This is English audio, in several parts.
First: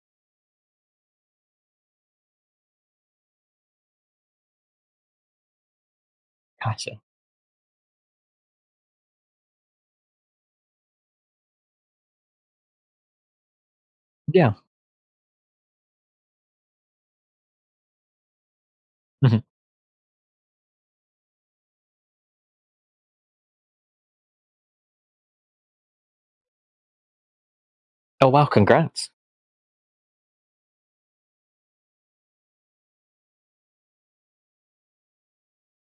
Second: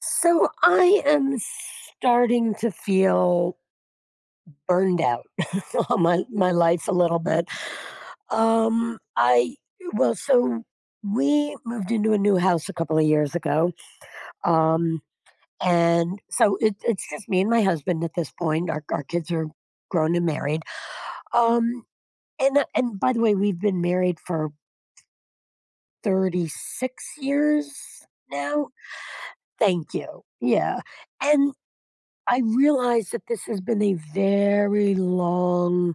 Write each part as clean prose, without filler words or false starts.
So I am starting to feel burned out on my life a Gotcha. little bit. I well, so we moved into a new house a couple of years ago, Yeah. um, and so it's just me and my husband at this point. Our kids Mhm. are grown and married. Um, and by the way, we've been married for 36 years Oh wow! now. Congrats. Thank you. Yeah, and I realize that this has been a very long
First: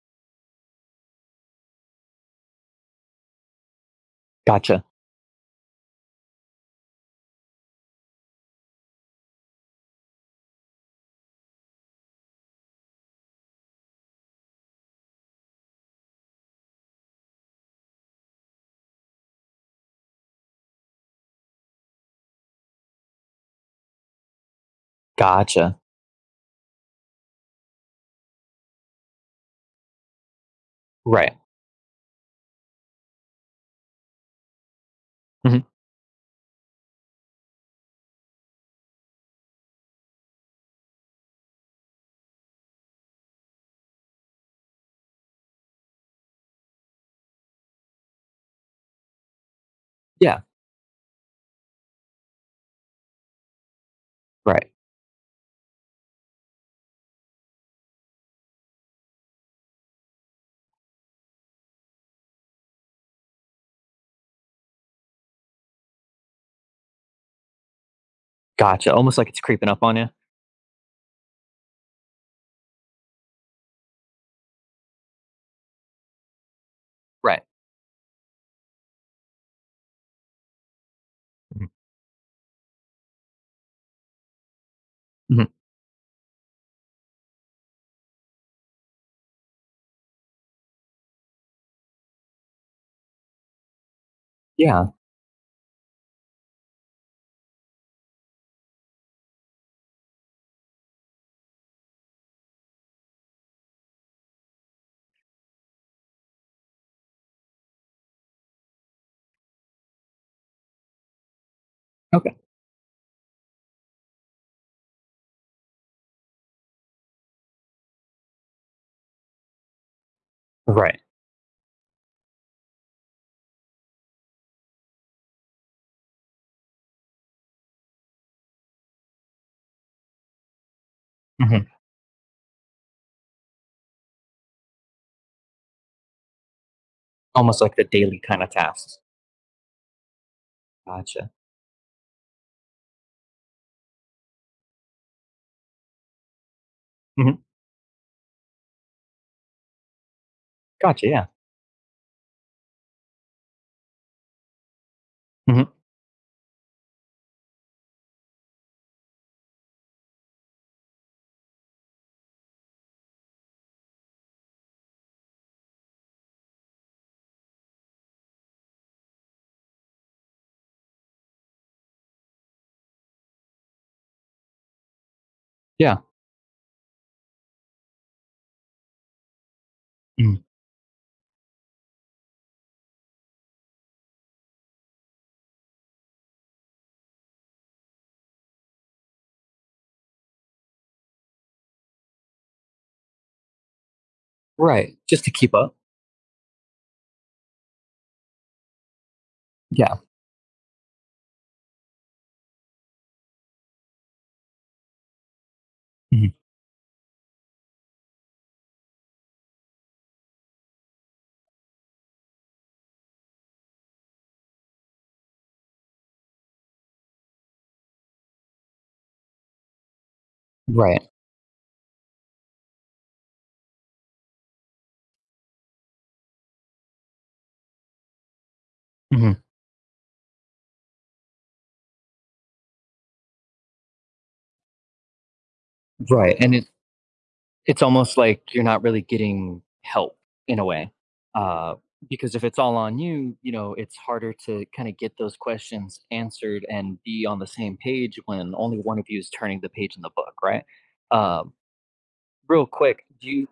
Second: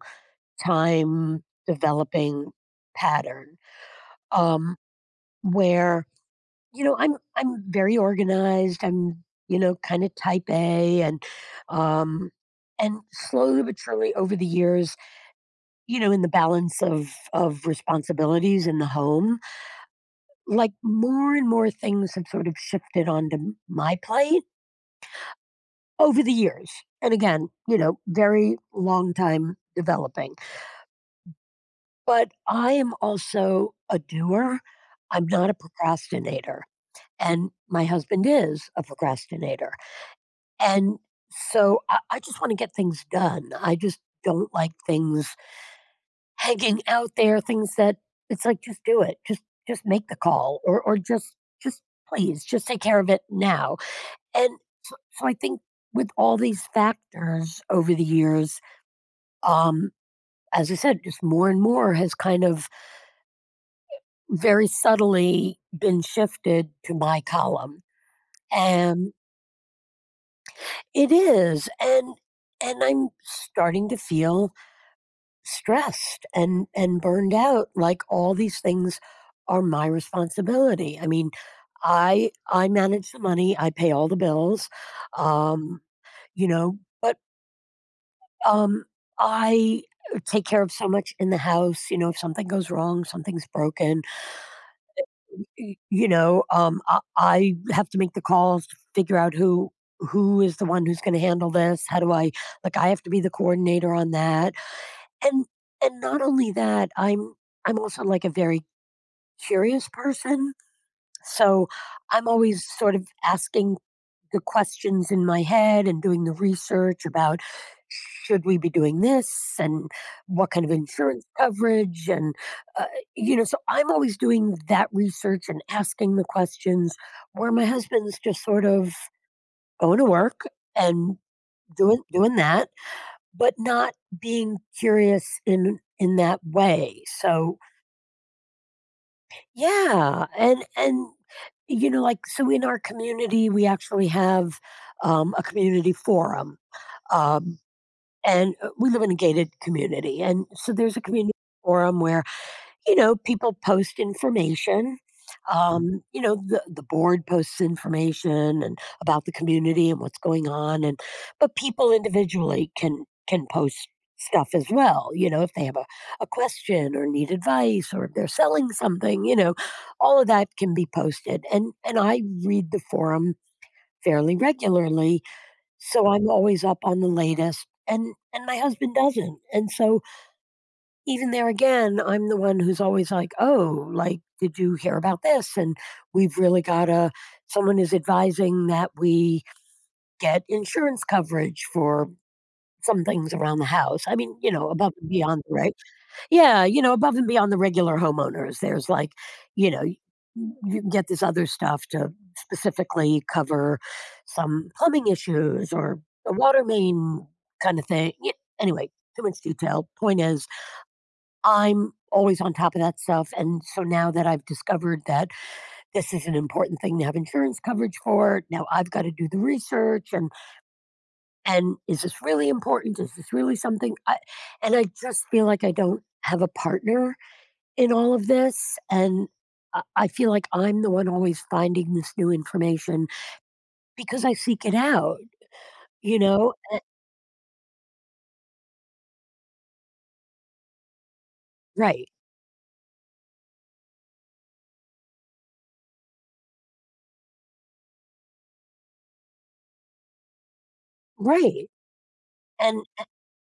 time developing pattern, um, Gotcha. where I'm very organized. I'm, kind of type A and, um, and slowly but surely over the years, in the balance of responsibilities in the home, like more and more things have sort of shifted onto my plate Gotcha. over the years. And again, very long time developing. Right. But I am also a doer. I'm not a Hmm. procrastinator. And my husband is a procrastinator. And so I just want to get things done. I just don't like things hanging out there, things that it's like just do it. Just make the Yeah. call or just please just take care of it now. And Right. so I think with all these factors over the years, um, as I said, just more and more has kind of very subtly been shifted to my column. Gotcha. And Almost like it's creeping up on you. it is, and I'm starting to feel stressed and burned Right. out like all these things are my responsibility. I mean, Hmm. I manage the money, I pay all the bills. Hmm. Um, you know, but um I take care of so much in the house, you know, if something goes wrong, something's broken, Yeah. I have to make the calls to figure out who is the one who's going to handle this. How do I, like, I have to be the coordinator on that. and and not only that, I'm also like a very curious person, so I'm Okay. always sort of asking the questions in my head and doing the research about should we be doing this, and what kind of Right. insurance coverage, and, uh, you know, so I'm always doing that research and asking the questions where my husband's just sort of going to work and Hmm. doing that, but not being curious in that way. So Almost like the daily kind of tasks. yeah, and Gotcha. you know, like, so in our community we actually have, a community forum. Hmm. Um, and we live in a gated community. And so there's a Gotcha. Yeah. community forum where, you know, people post information. Hmm. You know, the board posts information and about the community and what's going on. And, but people individually can post stuff as well. You know, if they have a question or need advice or if they're selling something, you know, all of that can be posted. And I read the forum fairly regularly, Yeah. so I'm always up on the latest, and my husband doesn't. And so Mhm. even there again, I'm the one who's always like, "Oh, like did you hear about this?" And we've really got to, someone is advising that we get insurance coverage for some things around the house. I mean, you know, above Right. and Just to beyond, keep the, right? up. Yeah, you know, above and beyond the regular homeowners, there's like, you know, Yeah. you can get this other stuff to specifically cover some plumbing issues or Hmm. a water main kind of thing. Anyway, too much detail. Point is, I'm always on top of that stuff. And so now that I've discovered that this is an important thing to have insurance coverage for, now I've got to do the research Right. and is this really important? Is this really something I, and I just feel like I don't have a partner in all of this, and Hmm. I feel like I'm the one always finding this new information because I seek it out, you Right. know? And it's almost like you're not really getting help in a way. Uh, Right. because if it's all on you, you know, it's harder to kind of get those questions answered and be on the same page when only one of you is turning the page in the book, right? Um, Right. Real And quick, do you,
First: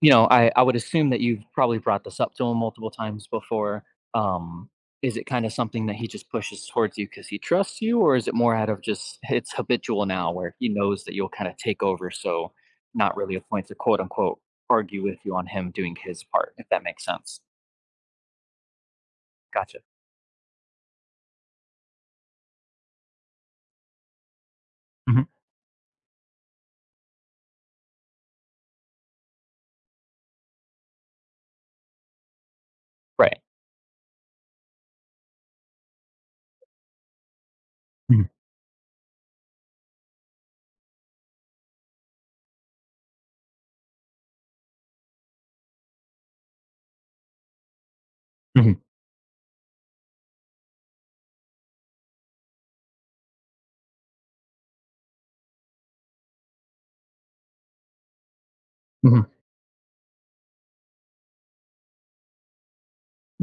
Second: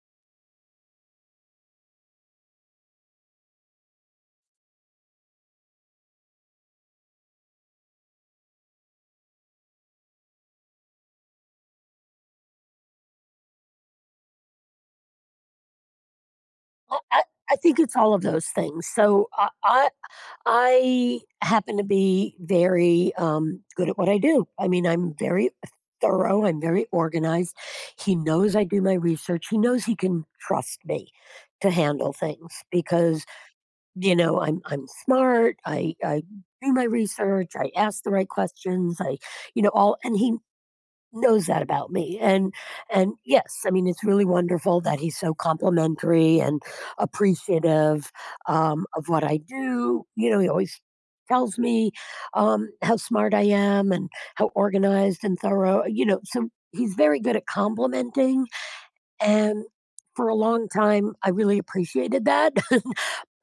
you know, I would assume that you've probably brought this up to him multiple times before. Um, is it kind of something that he just pushes towards you because he trusts you, or is it more out of just it's habitual now where he knows that you'll kind of take over? So, not really a point to quote unquote argue with you on him doing his part, if that I, makes I sense. I think it's all of those things. So I, Gotcha. I, I happen to be very, good at what I do. I mean, I'm Hmm. very thorough. I'm very organized. He knows I do my research. He knows he can trust me to handle things because, Right. you know, I'm smart. I do my research. I ask the Hmm. right questions. I, you know, all, and he knows that about me. And yes, I mean it's really wonderful that he's so complimentary and appreciative, Hmm. Of what I do. You know, he always tells me, how smart I am and how organized and thorough. You know, so he's very good at complimenting, Hmm. and for a long time, I really appreciated that.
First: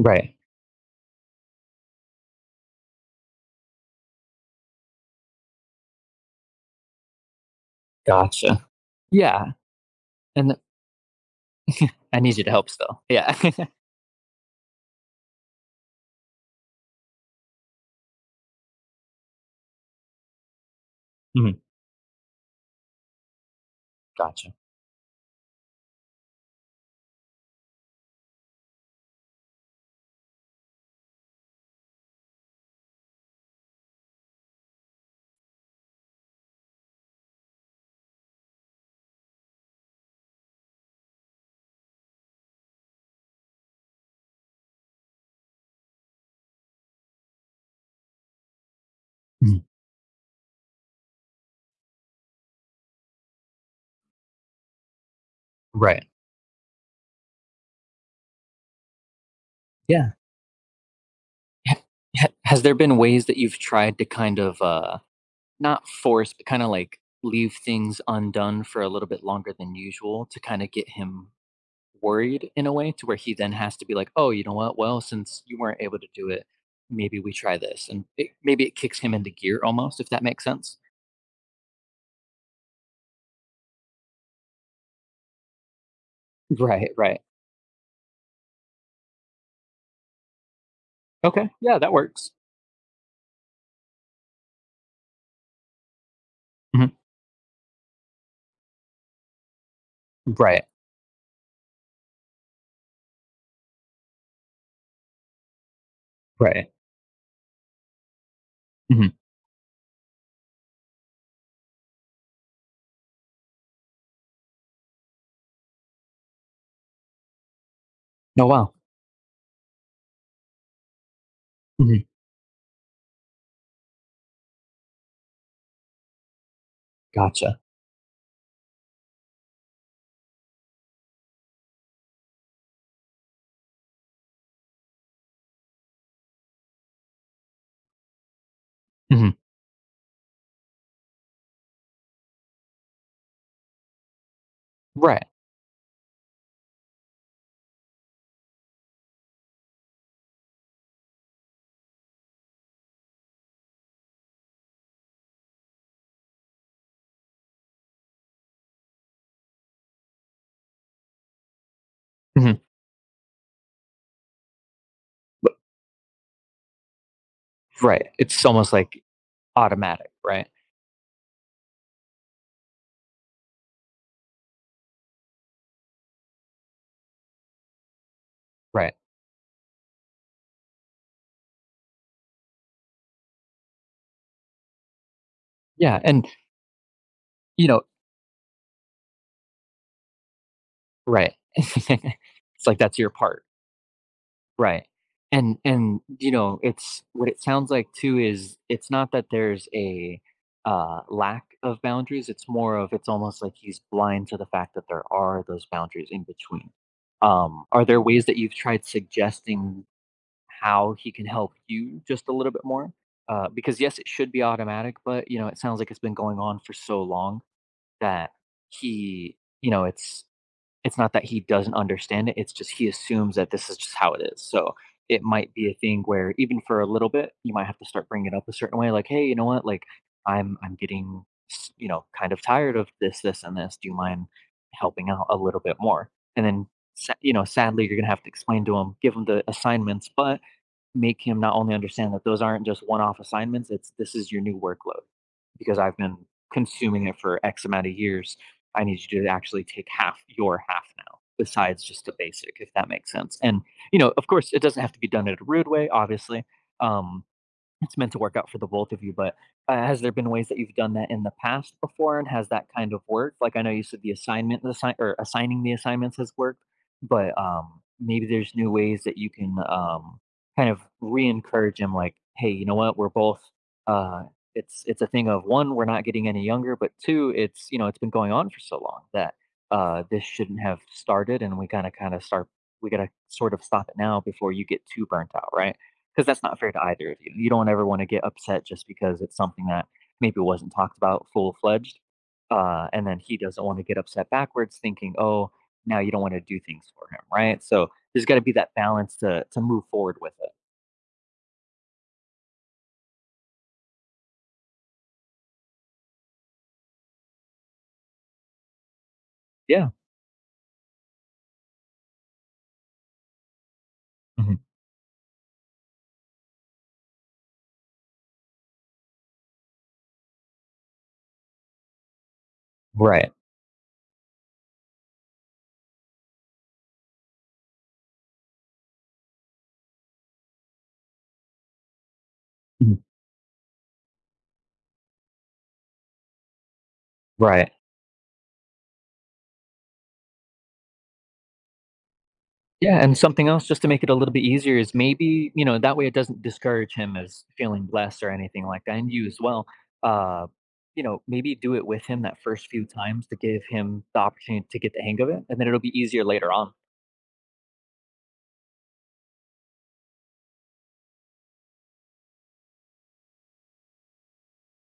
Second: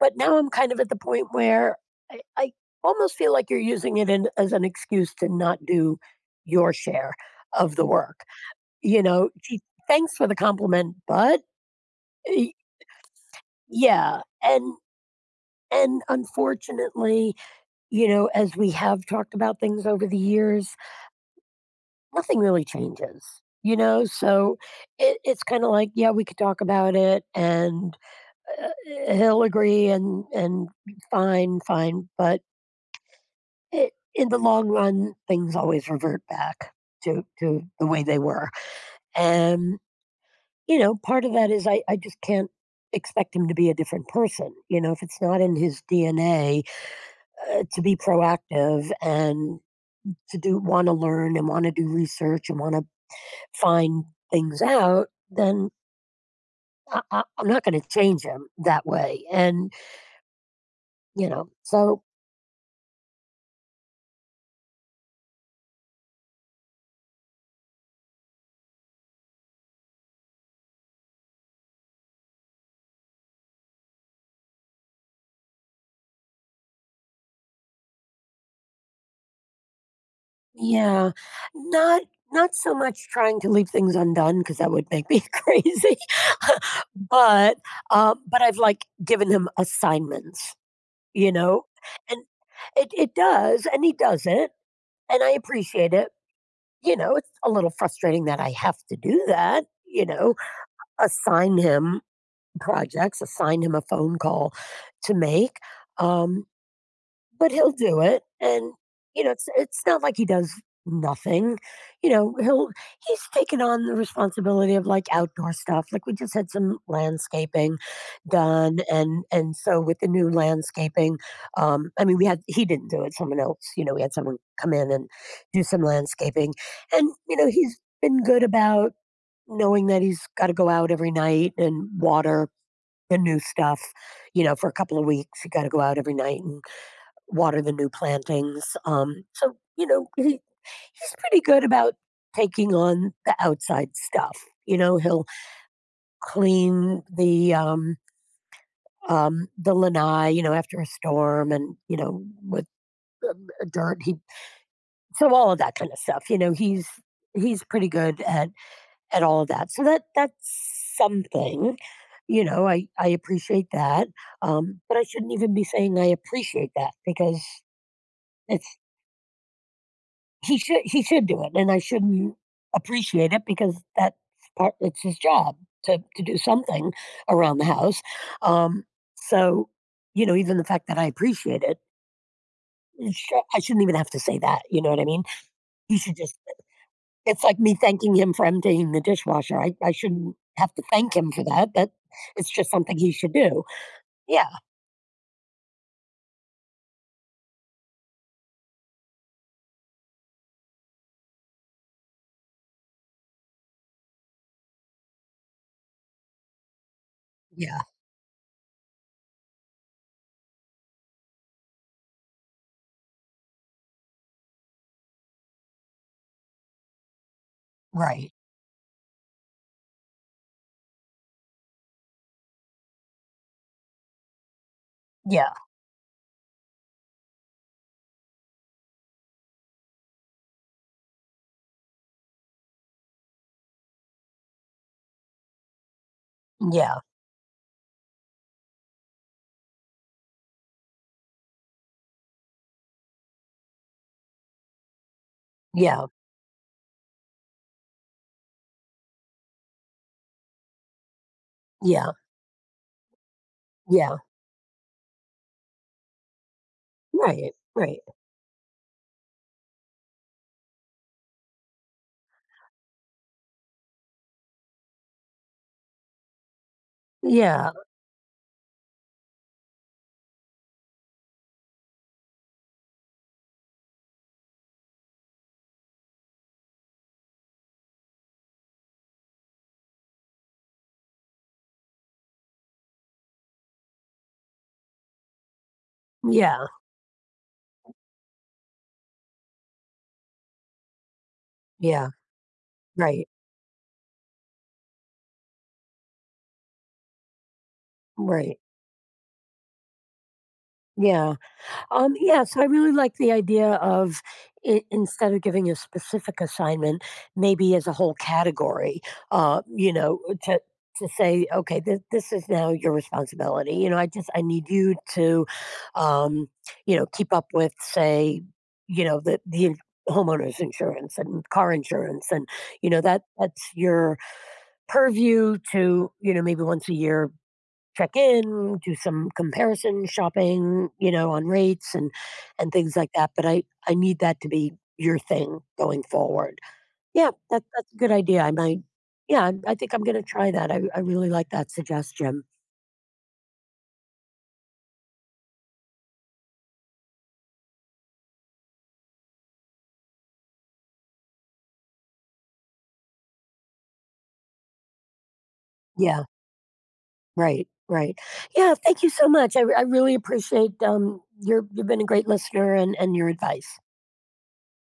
But now I'm kind of at the point where I almost feel like you're using it in, as an excuse to not do your share of the work. Gotcha. You know, Yeah. gee, thanks for the And th- compliment, but I need you eh, to help still. Yeah. yeah. And unfortunately, you know, as we have talked about things over the years, Mhm. nothing really changes, you know? Gotcha. So it's kind of like, yeah, we could talk about it and, Uh, he'll agree and fine, fine, but I in the long run, things always revert back to the way they were, and, you know, part of that is I just can't expect him to be a different person, you know, if it's not in his DNA, to be proactive and Mhm. to do wanna learn and wanna do research and wanna find things out, then Right. I'm not gonna change him that way, and, Yeah. you know, Ha so ha has there been ways that you've tried to kind of, not force, but kinda, like, leave things undone for a little bit longer than usual to kinda get him worried in a way to where he then has to be like, "Oh, you know what? Well, since you weren't able to do it, maybe we try this," and it maybe it kicks him into gear almost, if that makes sense? yeah. Not not so much trying to leave things undone because that would make me crazy. Right, right. But I've like given him assignments, you Okay, know? yeah, that And works. it does and he does it and I appreciate it. You Mhm. know, it's a little frustrating that I have to do that, you know, Right, assign him projects, assign him a phone call to make. Um right. but he'll do it, and Mhm. you know it's not like he does nothing. You know, he'll, he's taken on the responsibility of like outdoor stuff. Like we just had some landscaping Oh, wow. done, and so with the new landscaping, I Mhm. mean we had, he didn't do it, someone else, you know, we had someone come in and do some landscaping. And you know Gotcha. he's been good about knowing that he's got to go out every night and water the new stuff. You know, for a couple of weeks you got to go out every night and water the new plantings, Mhm. so, you know, he's pretty good about taking on the outside stuff. You know, he'll Right. clean the lanai, you know, after a storm and, you know, with dirt, he so all of that kind of stuff, you know, he's pretty good at all of that, so that that's something, you Mhm. know, I appreciate that, but I shouldn't even But be saying I appreciate that because right. It's almost, it's, like, automatic, right? he should he should do it, and I shouldn't appreciate it because that's part it's his job to do something around the house. Um, Right. so, you know, even the fact that I appreciate it, I shouldn't even have to say that. You know what I mean? He Yeah, should and, just. It's like you me know thanking him for emptying the dishwasher. I shouldn't have to thank him right. for that. That it's It's just like, something that's your he should part, do. Yeah. right. And, you know, it's what it sounds like too is it's not that there's a, lack of boundaries, it's more of it's almost like he's blind to the fact that there are those boundaries in between. Yeah. Are there ways that you've tried suggesting how he can help you just a little bit more? Because, yes, it should be automatic, but, you know, it sounds like it's been going on for so long that Right. he you know, it's It's not that he doesn't understand it, it's just he assumes that this is just how it is, so it Yeah. might be a thing where even for a little bit, you might have to start bringing it up a certain way, like, "Hey, you know what, like, I'm getting kind of tired of this, this, and this, do you mind helping out a little bit more?" And then, Yeah. Sadly, you're gonna have to explain to him, give him the assignments, but make him not only understand that those aren't just one-off assignments, it's this is your new workload because I've Yeah. been consuming it for X amount of years. I need you to actually take half your half now, besides just Yeah. a basic, if that makes sense. And you know, Yeah. of course, it doesn't have to be done in a rude way, obviously. Um, Right. it's Right. meant to work out for the both of you, but has there been ways that you've done that in the past before, and has that kind of worked? Like I know you said the assignment or assigning the assignments has worked, but Yeah. Maybe there's new ways that you can kind of re-encourage him. Like, hey, you know what? We're both. Uh, it's a thing of one, we're not getting any younger, but two, it's you know it's been going on for so long that this shouldn't have started, and we kind of start. We gotta sort of stop it now before you get too burnt out, right? Because that's not Yeah. fair to either of you. You don't ever want to get upset just because it's something that maybe wasn't talked about full fledged. Yeah. And then Right. he doesn't want to get upset backwards, thinking, oh, now you don't want to do things for him, right? So there's got to be Right. that balance to move forward with it. Yeah. Yes, I really like the idea of I instead of giving a specific assignment, maybe as a whole category, Yeah. you know, to say, okay, this is now your responsibility. You know, I just I Mhm. need you to, um, you know, keep up with, say, you know, the homeowners insurance and car insurance and you know that Right. that's your purview. To, you know, maybe once a year check in, do some comparison shopping, you know, on rates and things Mhm. like that. But I need that to be your thing going forward. Yeah, that, Right. that's a good idea. I might. Yeah, I think I'm gonna try that. I really like that suggestion. Yeah, and something else just to make it a little bit easier is maybe, you know, that way it doesn't discourage him as feeling blessed or anything like that, and you as well. Uh, you know, maybe do it with him that first few times to give him the opportunity to get the hang of it, and then it'll be Yeah, easier later on. right, right. Yeah, thank you so much. I really appreciate, your, you've been a great listener, and your advice.